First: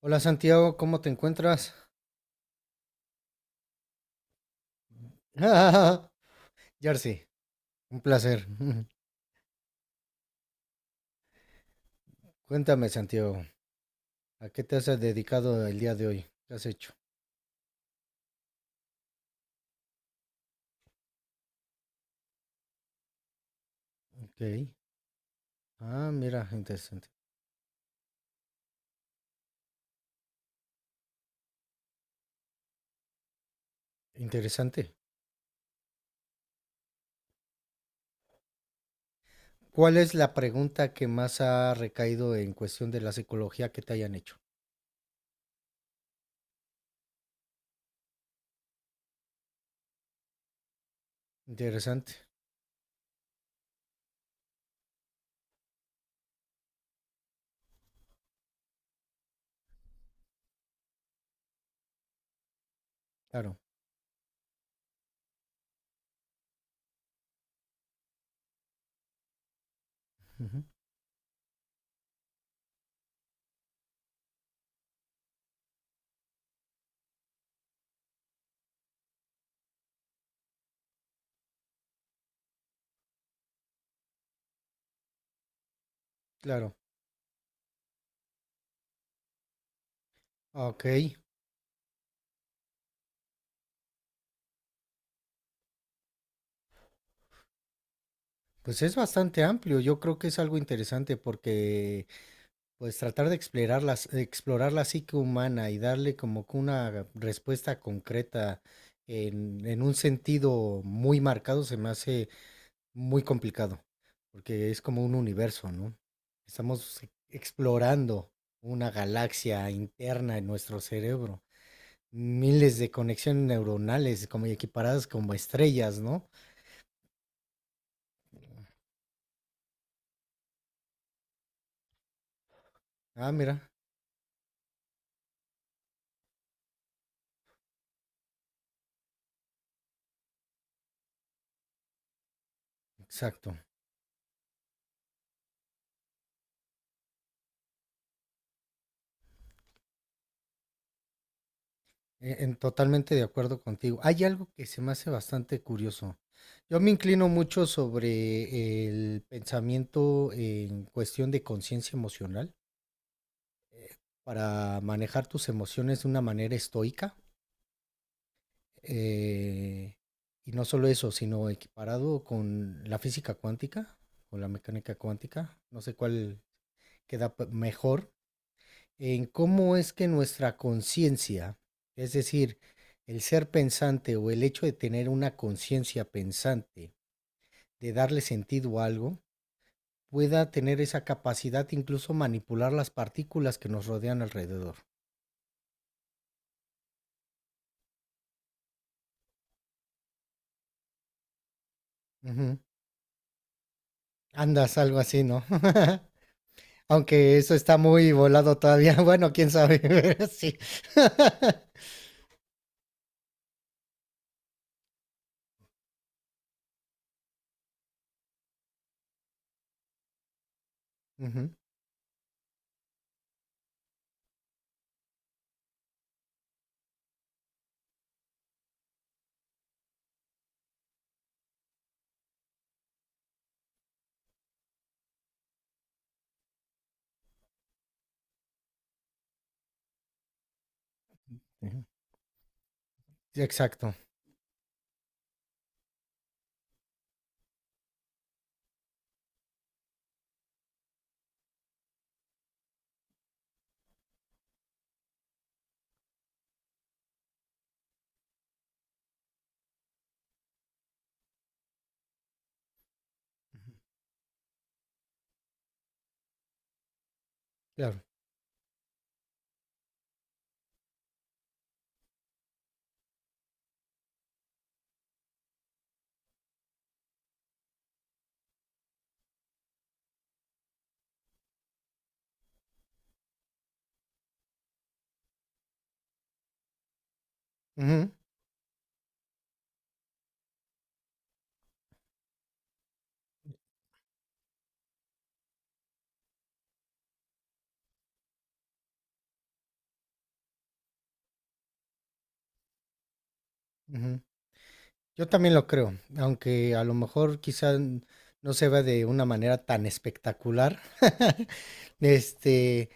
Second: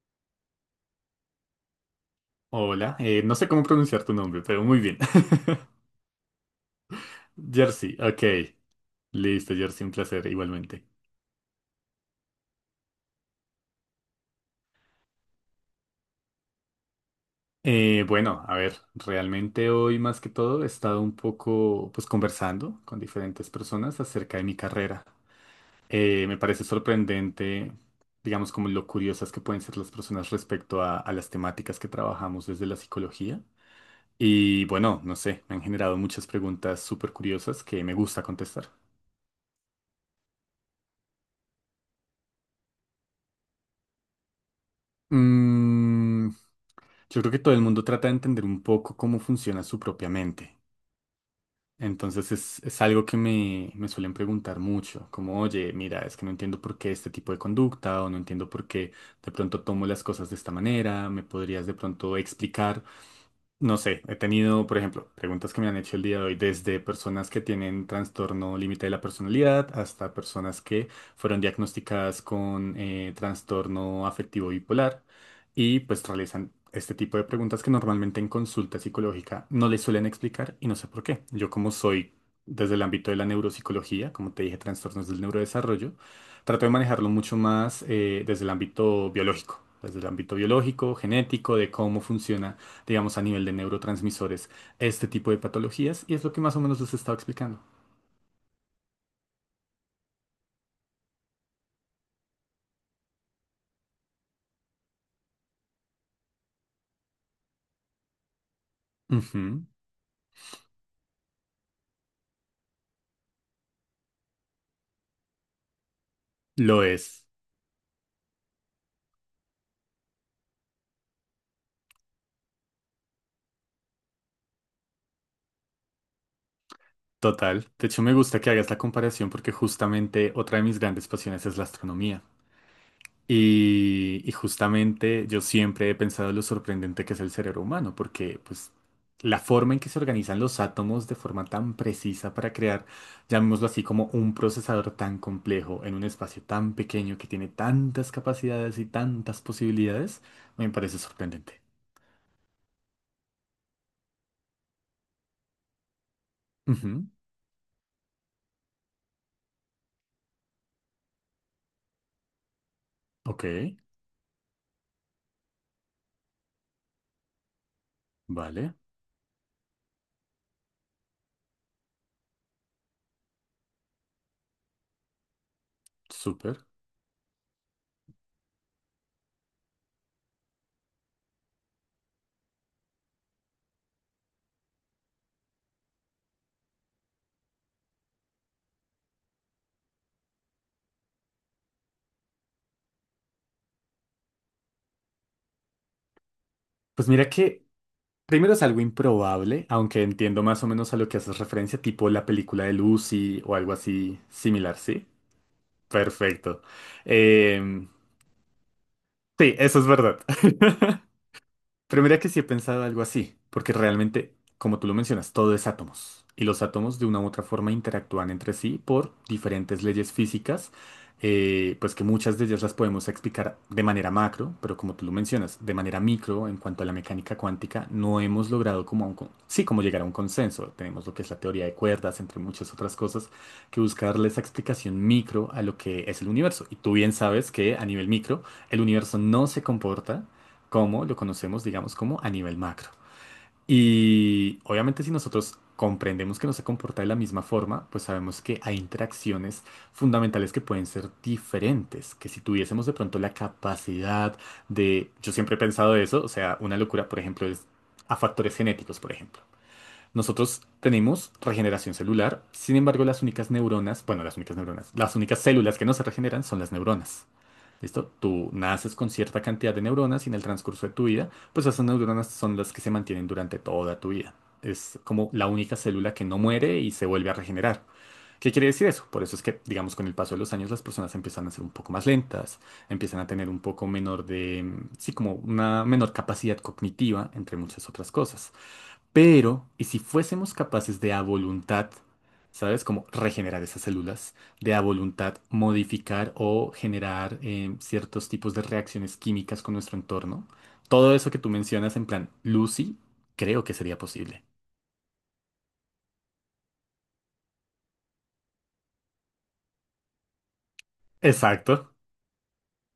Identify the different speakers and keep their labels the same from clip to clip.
Speaker 1: Hola Santiago, ¿cómo te encuentras?
Speaker 2: Hola, no sé cómo pronunciar tu nombre, pero muy bien.
Speaker 1: Jersey,
Speaker 2: Jersey,
Speaker 1: un
Speaker 2: ok.
Speaker 1: placer.
Speaker 2: Listo, Jersey, un placer igualmente.
Speaker 1: Cuéntame Santiago, ¿a qué te has dedicado el día de hoy? ¿Qué has hecho?
Speaker 2: Bueno, a ver, realmente hoy más que todo he estado un poco pues conversando con diferentes personas acerca de mi
Speaker 1: Ok.
Speaker 2: carrera.
Speaker 1: Ah,
Speaker 2: Me
Speaker 1: mira,
Speaker 2: parece
Speaker 1: interesante.
Speaker 2: sorprendente, digamos, como lo curiosas que pueden ser las personas respecto a las temáticas que trabajamos desde la psicología. Y
Speaker 1: Interesante.
Speaker 2: bueno, no sé, me han generado muchas preguntas súper curiosas que me gusta contestar.
Speaker 1: ¿Cuál es la pregunta que más ha recaído en cuestión de la psicología que te hayan hecho?
Speaker 2: Mm, yo creo que todo el mundo trata de entender un poco cómo funciona su propia mente.
Speaker 1: Interesante.
Speaker 2: Entonces es algo que me suelen preguntar mucho, como, oye, mira, es que no entiendo por qué este tipo de conducta o no entiendo por qué de pronto tomo las cosas de esta manera, ¿me podrías de pronto explicar?
Speaker 1: Claro.
Speaker 2: No sé, he tenido, por ejemplo, preguntas que me han hecho el día de hoy, desde personas que tienen trastorno límite de la personalidad hasta personas
Speaker 1: Ujú,
Speaker 2: que fueron diagnosticadas con trastorno afectivo bipolar y pues realizan este tipo de preguntas que normalmente en consulta psicológica no les suelen explicar y no sé por qué. Yo como soy desde el ámbito de la neuropsicología, como te dije, trastornos del neurodesarrollo, trato de
Speaker 1: claro.
Speaker 2: manejarlo mucho más desde el ámbito biológico, desde el ámbito
Speaker 1: Ok.
Speaker 2: biológico, genético, de cómo funciona digamos, a nivel de neurotransmisores, este tipo de patologías, y es lo que más o menos les estaba explicando.
Speaker 1: Pues es bastante amplio. Yo creo que es algo interesante porque pues tratar de explorar explorar la psique humana y darle como que una respuesta concreta
Speaker 2: Ujú,
Speaker 1: en un sentido muy marcado se me hace muy complicado, porque es como un universo, ¿no?
Speaker 2: lo
Speaker 1: Estamos
Speaker 2: es,
Speaker 1: explorando una galaxia interna en nuestro cerebro, miles de conexiones neuronales como equiparadas como estrellas, ¿no?
Speaker 2: total. De hecho, me gusta que hagas la comparación porque justamente otra de mis grandes pasiones es la astronomía.
Speaker 1: Ah, mira,
Speaker 2: Y justamente yo siempre he pensado lo sorprendente que es el cerebro humano, porque pues la forma en que se organizan los átomos de forma tan precisa para crear,
Speaker 1: exacto.
Speaker 2: llamémoslo así, como un procesador tan complejo en un espacio tan pequeño que tiene tantas capacidades y tantas posibilidades, me parece sorprendente.
Speaker 1: Totalmente de acuerdo contigo. Hay algo que se me hace bastante curioso. Yo me
Speaker 2: Ujú,
Speaker 1: inclino mucho sobre el pensamiento en cuestión de conciencia emocional
Speaker 2: ok,
Speaker 1: para manejar tus emociones de una manera estoica.
Speaker 2: vale,
Speaker 1: eh, y no solo eso, sino equiparado con la física cuántica o la mecánica cuántica. No sé cuál
Speaker 2: súper.
Speaker 1: mejor, en cómo es que nuestra conciencia, es decir, el ser pensante o el hecho de tener una conciencia pensante, de darle sentido a algo, pueda tener esa capacidad de incluso manipular las partículas que nos rodean alrededor.
Speaker 2: Pues mira que primero es algo improbable, aunque entiendo más o menos a lo que haces referencia, tipo la
Speaker 1: Ujú.
Speaker 2: película de Lucy o algo así similar,
Speaker 1: Andas algo
Speaker 2: ¿sí?
Speaker 1: así, ¿no?
Speaker 2: Perfecto.
Speaker 1: Aunque eso está
Speaker 2: Em,
Speaker 1: muy volado todavía. Bueno, quién
Speaker 2: sí, eso es
Speaker 1: sabe,
Speaker 2: verdad.
Speaker 1: sí.
Speaker 2: Pero mira que sí he pensado algo así, porque realmente, como tú lo mencionas, todo es átomos. Y los átomos de una u otra forma interactúan entre sí por diferentes leyes físicas,
Speaker 1: Ujú,
Speaker 2: pues que muchas de ellas las podemos explicar de manera macro, pero como tú lo mencionas, de manera micro, en cuanto a la mecánica cuántica, no hemos logrado como, sí, como llegar a un consenso. Tenemos lo que es la teoría de cuerdas, entre muchas otras cosas, que busca darle esa explicación micro a lo que es el universo. Y tú bien sabes que a nivel micro, el universo no se comporta como lo conocemos,
Speaker 1: ujú.
Speaker 2: digamos, como a nivel macro.
Speaker 1: Sí, exacto.
Speaker 2: Y obviamente si nosotros comprendemos que no se comporta de la misma forma, pues sabemos que hay interacciones fundamentales que pueden ser diferentes, que si tuviésemos de pronto la capacidad de, yo siempre he pensado eso, o sea, una locura, por ejemplo, es a factores genéticos, por ejemplo. Nosotros tenemos regeneración celular, sin embargo las únicas
Speaker 1: Ujú,
Speaker 2: neuronas, bueno, las únicas neuronas, las únicas células que no se regeneran son las neuronas.
Speaker 1: claro.
Speaker 2: ¿Listo? Tú naces con cierta cantidad de neuronas y en el transcurso de tu vida, pues esas neuronas son las que se mantienen durante toda tu vida. Es como la única célula que no muere y se vuelve a regenerar. ¿Qué quiere decir eso? Por eso es que, digamos, con el paso de los años las personas empiezan a ser un poco más lentas, empiezan a tener un poco menor de, mm, sí, como una menor capacidad cognitiva, entre muchas
Speaker 1: Ujú,
Speaker 2: otras cosas. Pero, ¿y si fuésemos capaces de a voluntad, ¿sabes? Como regenerar esas células, de a voluntad modificar o generar ciertos tipos de reacciones químicas con nuestro entorno? Todo eso que tú mencionas en plan Lucy, creo que sería
Speaker 1: ujú.
Speaker 2: posible.
Speaker 1: Yo también lo creo, aunque a lo mejor no se vea de una manera tan espectacular.
Speaker 2: Exacto,
Speaker 1: Este,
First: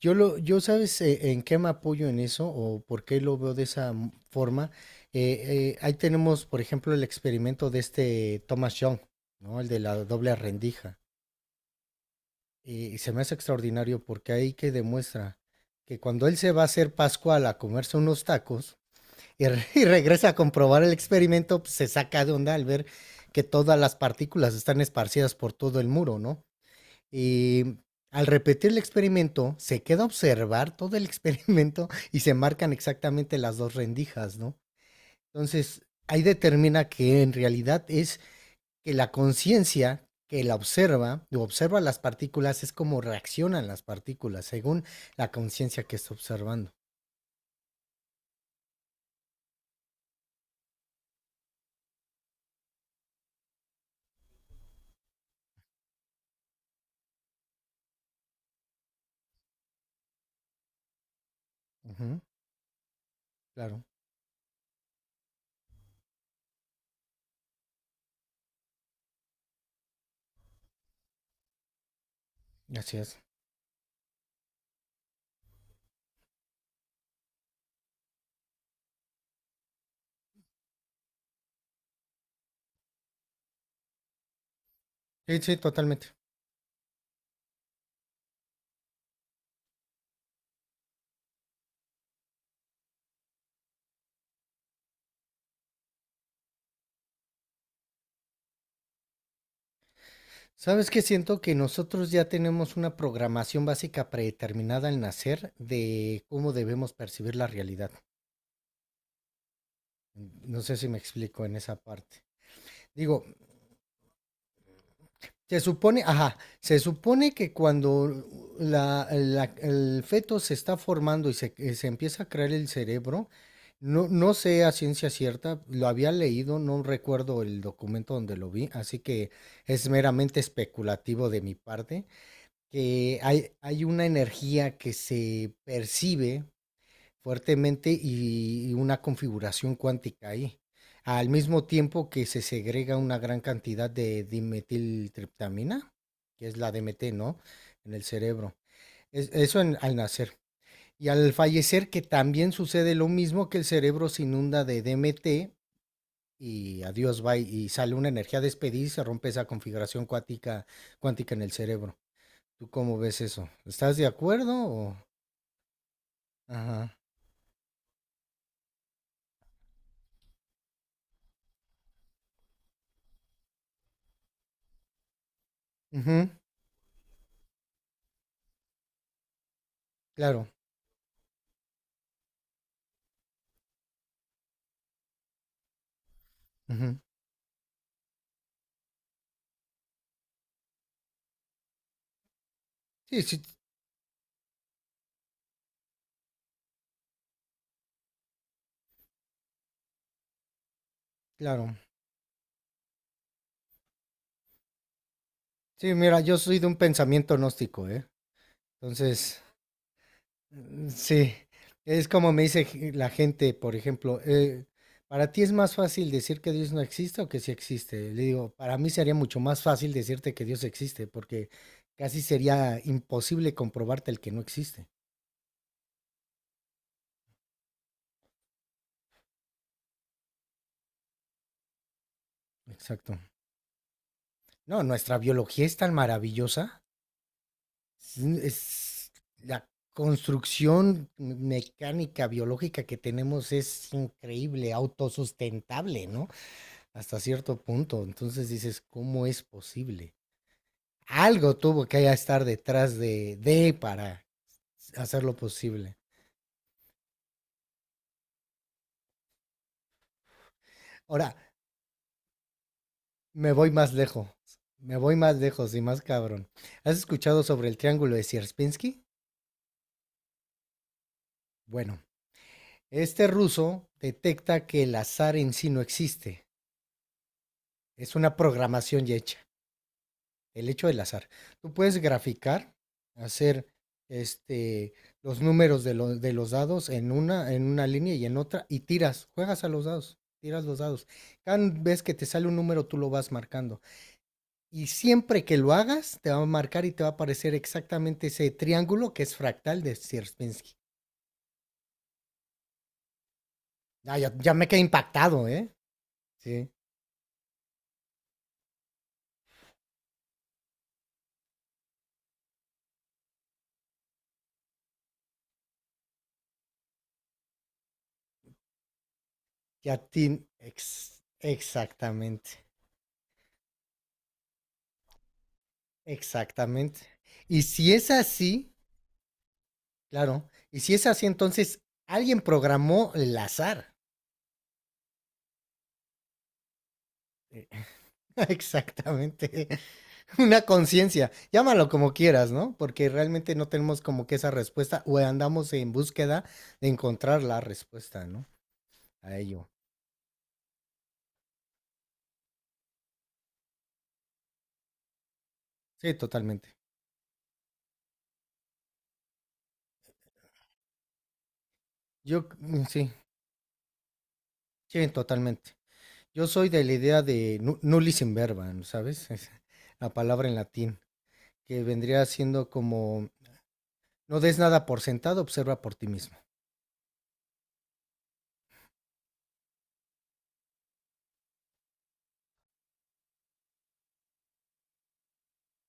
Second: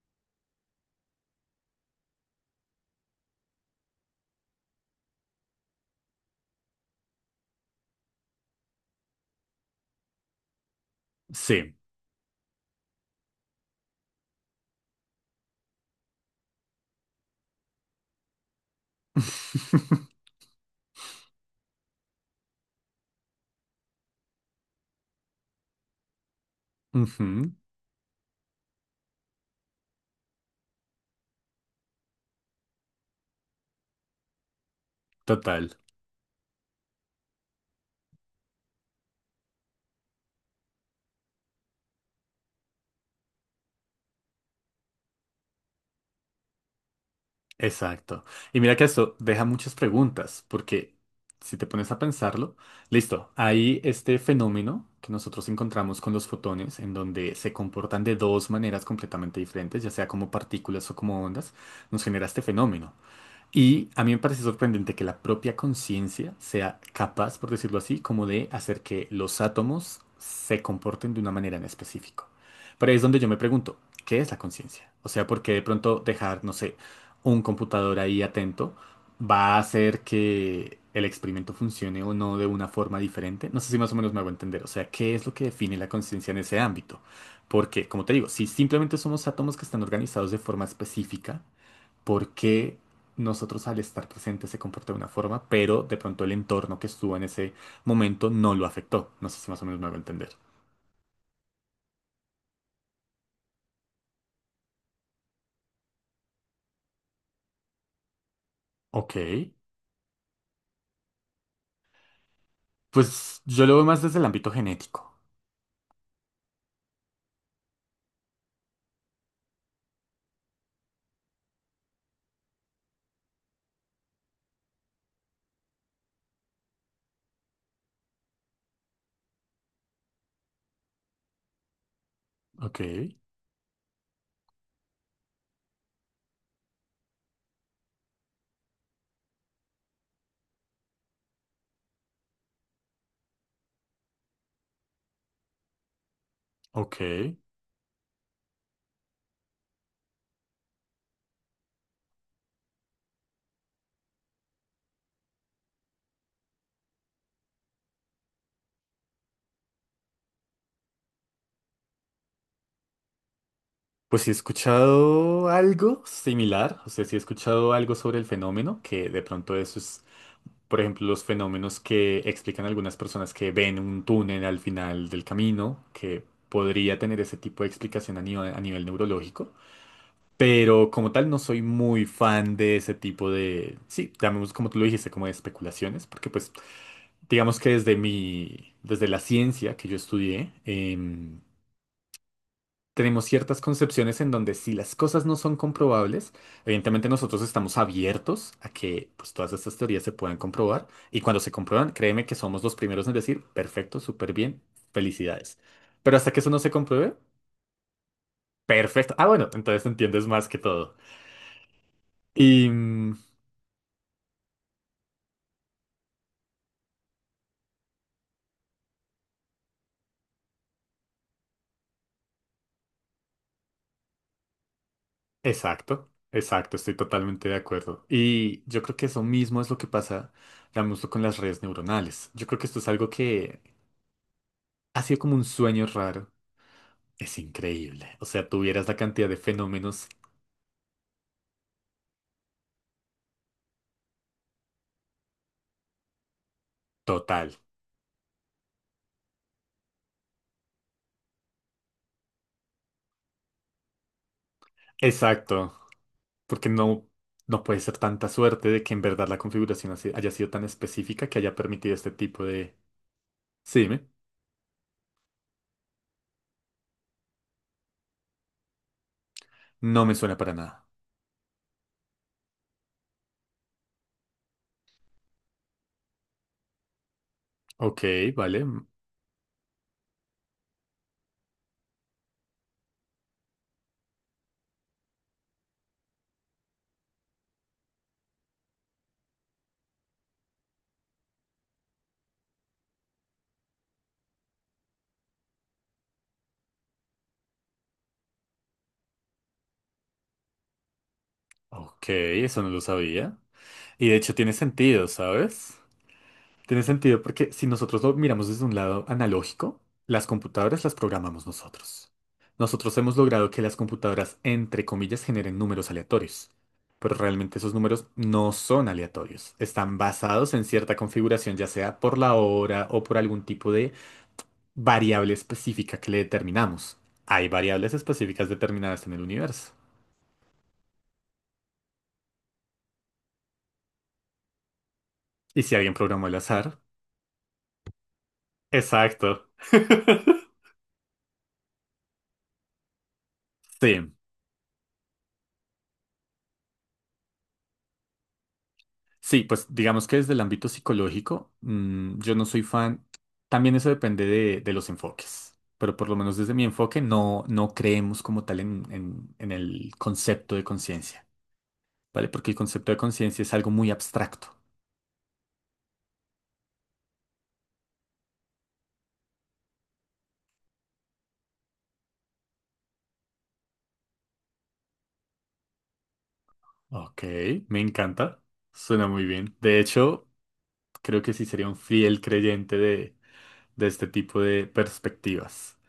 Speaker 1: yo sabes en qué me apoyo en eso o por qué lo veo de forma. Ahí tenemos, por ejemplo, el experimento de este Thomas Young, ¿no? El de la doble rendija.
Speaker 2: sí.
Speaker 1: Y se me hace extraordinario porque ahí que demuestra que cuando él se va a hacer Pascual a comerse unos tacos, y, y regresa a comprobar el experimento, pues, se saca de onda al ver que todas las partículas están esparcidas por todo el muro, ¿no?
Speaker 2: Ujú,
Speaker 1: Y al repetir el experimento, se queda a observar todo el experimento y se marcan exactamente las dos rendijas, ¿no?
Speaker 2: total.
Speaker 1: Entonces, ahí determina que en realidad es que la conciencia que la observa o observa las partículas es como reaccionan las partículas según la conciencia que está observando.
Speaker 2: Exacto. Y mira que esto deja muchas preguntas, porque si te pones a pensarlo, listo, hay este fenómeno que nosotros encontramos con los fotones, en donde se comportan de dos maneras completamente diferentes, ya sea como partículas o como ondas, nos
Speaker 1: Ujú,
Speaker 2: genera este fenómeno.
Speaker 1: claro,
Speaker 2: Y a mí me parece sorprendente que la propia conciencia sea capaz, por decirlo así, como de hacer que los átomos se comporten de una manera en específico. Pero ahí
Speaker 1: así
Speaker 2: es
Speaker 1: es.
Speaker 2: donde yo me pregunto, ¿qué es la conciencia? O sea, ¿por qué de pronto dejar, no sé, un computador ahí atento va a hacer que el experimento funcione o no de una forma diferente? No sé si más o menos me hago entender. O sea, ¿qué es lo
Speaker 1: Sí,
Speaker 2: que
Speaker 1: sí,
Speaker 2: define la
Speaker 1: totalmente.
Speaker 2: conciencia en ese ámbito? Porque, como te digo, si simplemente somos átomos que están organizados de forma específica, porque nosotros al estar presentes se comporta de una forma, pero de pronto el entorno que estuvo en ese momento no lo afectó. No sé si más o menos me a entender.
Speaker 1: ¿Sabes qué? Siento que nosotros ya tenemos una programación básica predeterminada al nacer de cómo debemos percibir la realidad.
Speaker 2: Ok,
Speaker 1: No sé si me explico en esa parte. Digo,
Speaker 2: pues yo lo veo más desde el ámbito genético.
Speaker 1: se supone, ajá, se supone que cuando el feto se está formando y se, se empieza a crear el cerebro, no, no sé a ciencia cierta, lo había leído, no recuerdo el documento donde lo vi, así que es meramente especulativo de mi parte
Speaker 2: Ok,
Speaker 1: que hay una energía que se percibe fuertemente y una configuración cuántica ahí, al mismo tiempo que se segrega una gran cantidad de dimetiltriptamina, que es la
Speaker 2: ok.
Speaker 1: DMT, ¿no? En el cerebro. Es, eso en, al nacer. Y al fallecer, que también sucede lo mismo que el cerebro se inunda de DMT y adiós, va y sale una energía despedida y se rompe esa configuración cuántica, cuántica en el cerebro. ¿Tú cómo ves eso? ¿Estás de
Speaker 2: Pues sí he
Speaker 1: acuerdo o...?
Speaker 2: escuchado algo similar, o
Speaker 1: Ajá.
Speaker 2: sea, sí he escuchado algo sobre el fenómeno, que de pronto eso es, por ejemplo, los fenómenos que explican algunas personas que ven un túnel al final del camino, que
Speaker 1: Ujú,
Speaker 2: podría tener ese tipo de explicación a nivel neurológico.
Speaker 1: claro.
Speaker 2: Pero como tal no soy muy fan de ese tipo de, sí, llamemos como tú lo dijiste, como de especulaciones, porque pues
Speaker 1: Ujú.
Speaker 2: digamos que desde mi, desde la ciencia que yo estudié,
Speaker 1: Sí,
Speaker 2: tenemos
Speaker 1: sí,
Speaker 2: ciertas concepciones en donde si las cosas no son comprobables, evidentemente nosotros estamos abiertos a que pues todas estas teorías se puedan comprobar y cuando se
Speaker 1: claro.
Speaker 2: comprueban, créeme que somos los primeros en decir, perfecto, súper bien, felicidades.
Speaker 1: Sí,
Speaker 2: Pero
Speaker 1: mira,
Speaker 2: hasta
Speaker 1: yo
Speaker 2: que eso
Speaker 1: soy
Speaker 2: no
Speaker 1: de
Speaker 2: se
Speaker 1: un
Speaker 2: compruebe,
Speaker 1: pensamiento gnóstico, ¿eh?
Speaker 2: perfecto. Ah,
Speaker 1: Entonces,
Speaker 2: bueno, entonces entiendes más que todo.
Speaker 1: sí, es como me dice
Speaker 2: Y...
Speaker 1: la
Speaker 2: mm,
Speaker 1: gente, por ejemplo, ¿para ti es más fácil decir que Dios no existe o que sí existe? Le digo, para mí sería mucho más fácil decirte que Dios existe, porque casi sería imposible comprobarte el que no existe.
Speaker 2: Exacto, exacto, estoy totalmente de acuerdo. Y yo creo que eso mismo es lo que pasa, digamos, con las redes neuronales. Yo creo que esto es algo
Speaker 1: Exacto.
Speaker 2: que
Speaker 1: No,
Speaker 2: ha
Speaker 1: nuestra
Speaker 2: sido como un
Speaker 1: biología es
Speaker 2: sueño
Speaker 1: tan
Speaker 2: raro.
Speaker 1: maravillosa.
Speaker 2: Es increíble.
Speaker 1: Es,
Speaker 2: O sea, tuvieras la
Speaker 1: es-
Speaker 2: cantidad de
Speaker 1: la
Speaker 2: fenómenos
Speaker 1: construcción mecánica, biológica que tenemos es increíble, autosustentable, ¿no? Hasta
Speaker 2: total.
Speaker 1: cierto punto. Entonces dices, ¿cómo es posible? Algo tuvo que estar detrás de para hacerlo
Speaker 2: Exacto,
Speaker 1: posible.
Speaker 2: porque no, no puede ser tanta suerte de que en verdad la configuración así- haya sido tan específica
Speaker 1: Ahora,
Speaker 2: que haya permitido este tipo de...
Speaker 1: me voy
Speaker 2: Sí,
Speaker 1: más
Speaker 2: dime.
Speaker 1: lejos. Me voy más lejos y más cabrón. ¿Has escuchado sobre el triángulo de Sierpinski?
Speaker 2: No me suena para nada.
Speaker 1: Bueno, este ruso detecta que el azar en sí no existe.
Speaker 2: Ok,
Speaker 1: Es una
Speaker 2: vale.
Speaker 1: programación ya hecha, el hecho del azar. Tú puedes graficar, hacer este, los números de los dados en una línea y en otra y tiras, juegas a los dados, tiras los dados. Cada vez que te sale un número, tú lo vas marcando. Y siempre que lo hagas, te va a marcar y te va a aparecer exactamente ese triángulo que es fractal de Sierpinski.
Speaker 2: Ok, eso no lo sabía. Y de
Speaker 1: Ah, ya,
Speaker 2: hecho
Speaker 1: ya
Speaker 2: tiene
Speaker 1: me quedé
Speaker 2: sentido,
Speaker 1: impactado, ¿eh?
Speaker 2: ¿sabes?
Speaker 1: Sí.
Speaker 2: Tiene sentido porque si nosotros lo miramos desde un lado analógico, las computadoras las programamos nosotros. Nosotros hemos logrado que las computadoras, entre comillas, generen números aleatorios, pero realmente esos números no son aleatorios. Están basados en cierta configuración, ya sea por la
Speaker 1: Exactamente,
Speaker 2: hora o por algún tipo de variable específica que le determinamos.
Speaker 1: exactamente.
Speaker 2: Hay
Speaker 1: Y si
Speaker 2: variables
Speaker 1: es
Speaker 2: específicas
Speaker 1: así,
Speaker 2: determinadas en el universo.
Speaker 1: claro. Y si es así, entonces alguien programó el azar.
Speaker 2: Y si alguien programó el azar, exacto.
Speaker 1: Exactamente. Una conciencia. Llámalo como quieras, ¿no? Porque realmente no tenemos
Speaker 2: Sí.
Speaker 1: como que esa respuesta o andamos en búsqueda de encontrar la respuesta, ¿no? A
Speaker 2: Sí, pues
Speaker 1: ello.
Speaker 2: digamos que desde el ámbito psicológico, mm, yo no soy fan. También eso depende de los enfoques, pero por
Speaker 1: Sí,
Speaker 2: lo menos desde mi
Speaker 1: totalmente.
Speaker 2: enfoque no, no creemos como tal en, en el concepto de conciencia, ¿vale? Porque el concepto de
Speaker 1: Sí,
Speaker 2: conciencia es algo muy abstracto.
Speaker 1: sí, totalmente. Yo soy de la idea de nullis in verba, ¿no? ¿Sabes? Es la palabra en latín, que vendría siendo como, no des nada por sentado, observa por ti mismo.
Speaker 2: Ok, me encanta. Suena muy bien. De hecho, creo que sí sería un fiel creyente de este tipo de perspectivas.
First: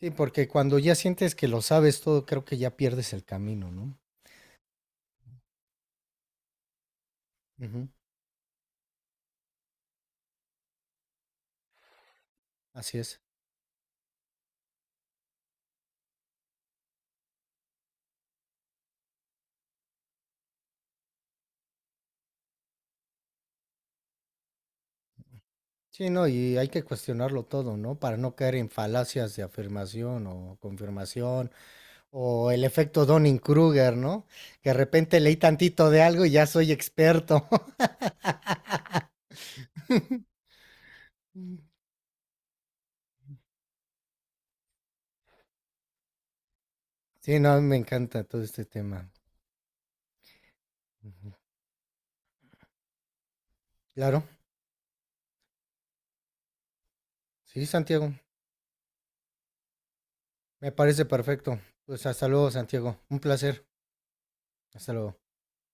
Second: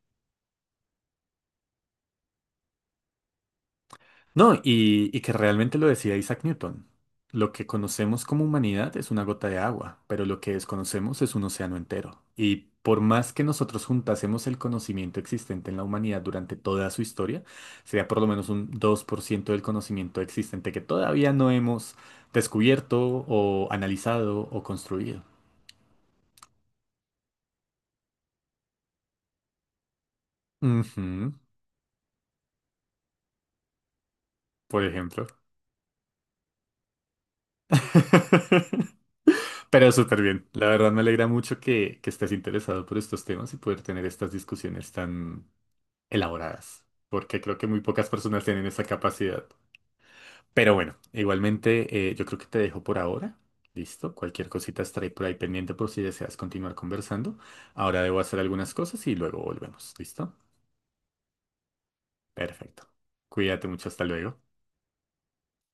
Speaker 1: Sí, porque cuando ya sientes que lo sabes todo, creo que ya pierdes el camino, ¿no?
Speaker 2: No, y que realmente lo decía Isaac Newton. Lo que
Speaker 1: Ujú,
Speaker 2: conocemos como humanidad es una gota de agua, pero lo que desconocemos es un océano entero. Y
Speaker 1: así
Speaker 2: por
Speaker 1: es.
Speaker 2: más que nosotros juntásemos el conocimiento existente en la humanidad durante toda su historia, sería por lo menos un 2% del conocimiento existente que todavía no hemos descubierto o analizado o construido.
Speaker 1: Sí, no, y hay que cuestionarlo todo, ¿no? Para no caer en falacias de afirmación o
Speaker 2: Ujú,
Speaker 1: confirmación o el efecto Dunning-Kruger, ¿no? Que de
Speaker 2: por
Speaker 1: repente
Speaker 2: ejemplo.
Speaker 1: leí tantito de algo y ya soy experto.
Speaker 2: Pero súper bien. La verdad me alegra
Speaker 1: Mm.
Speaker 2: mucho que estés interesado por estos temas y poder tener estas discusiones tan elaboradas,
Speaker 1: Sí,
Speaker 2: porque
Speaker 1: no, a
Speaker 2: creo
Speaker 1: mí
Speaker 2: que
Speaker 1: me
Speaker 2: muy pocas
Speaker 1: encanta todo
Speaker 2: personas
Speaker 1: este
Speaker 2: tienen esa
Speaker 1: tema.
Speaker 2: capacidad. Pero bueno,
Speaker 1: Ujú.
Speaker 2: igualmente yo creo que te dejo por ahora. Listo,
Speaker 1: Claro,
Speaker 2: cualquier cosita estaré por ahí pendiente por si deseas continuar conversando.
Speaker 1: sí,
Speaker 2: Ahora
Speaker 1: Santiago,
Speaker 2: debo hacer algunas cosas y luego volvemos. ¿Listo?
Speaker 1: me parece perfecto. Pues hasta luego,
Speaker 2: Perfecto.
Speaker 1: Santiago. Un placer.
Speaker 2: Cuídate mucho, hasta luego.
Speaker 1: Hasta luego.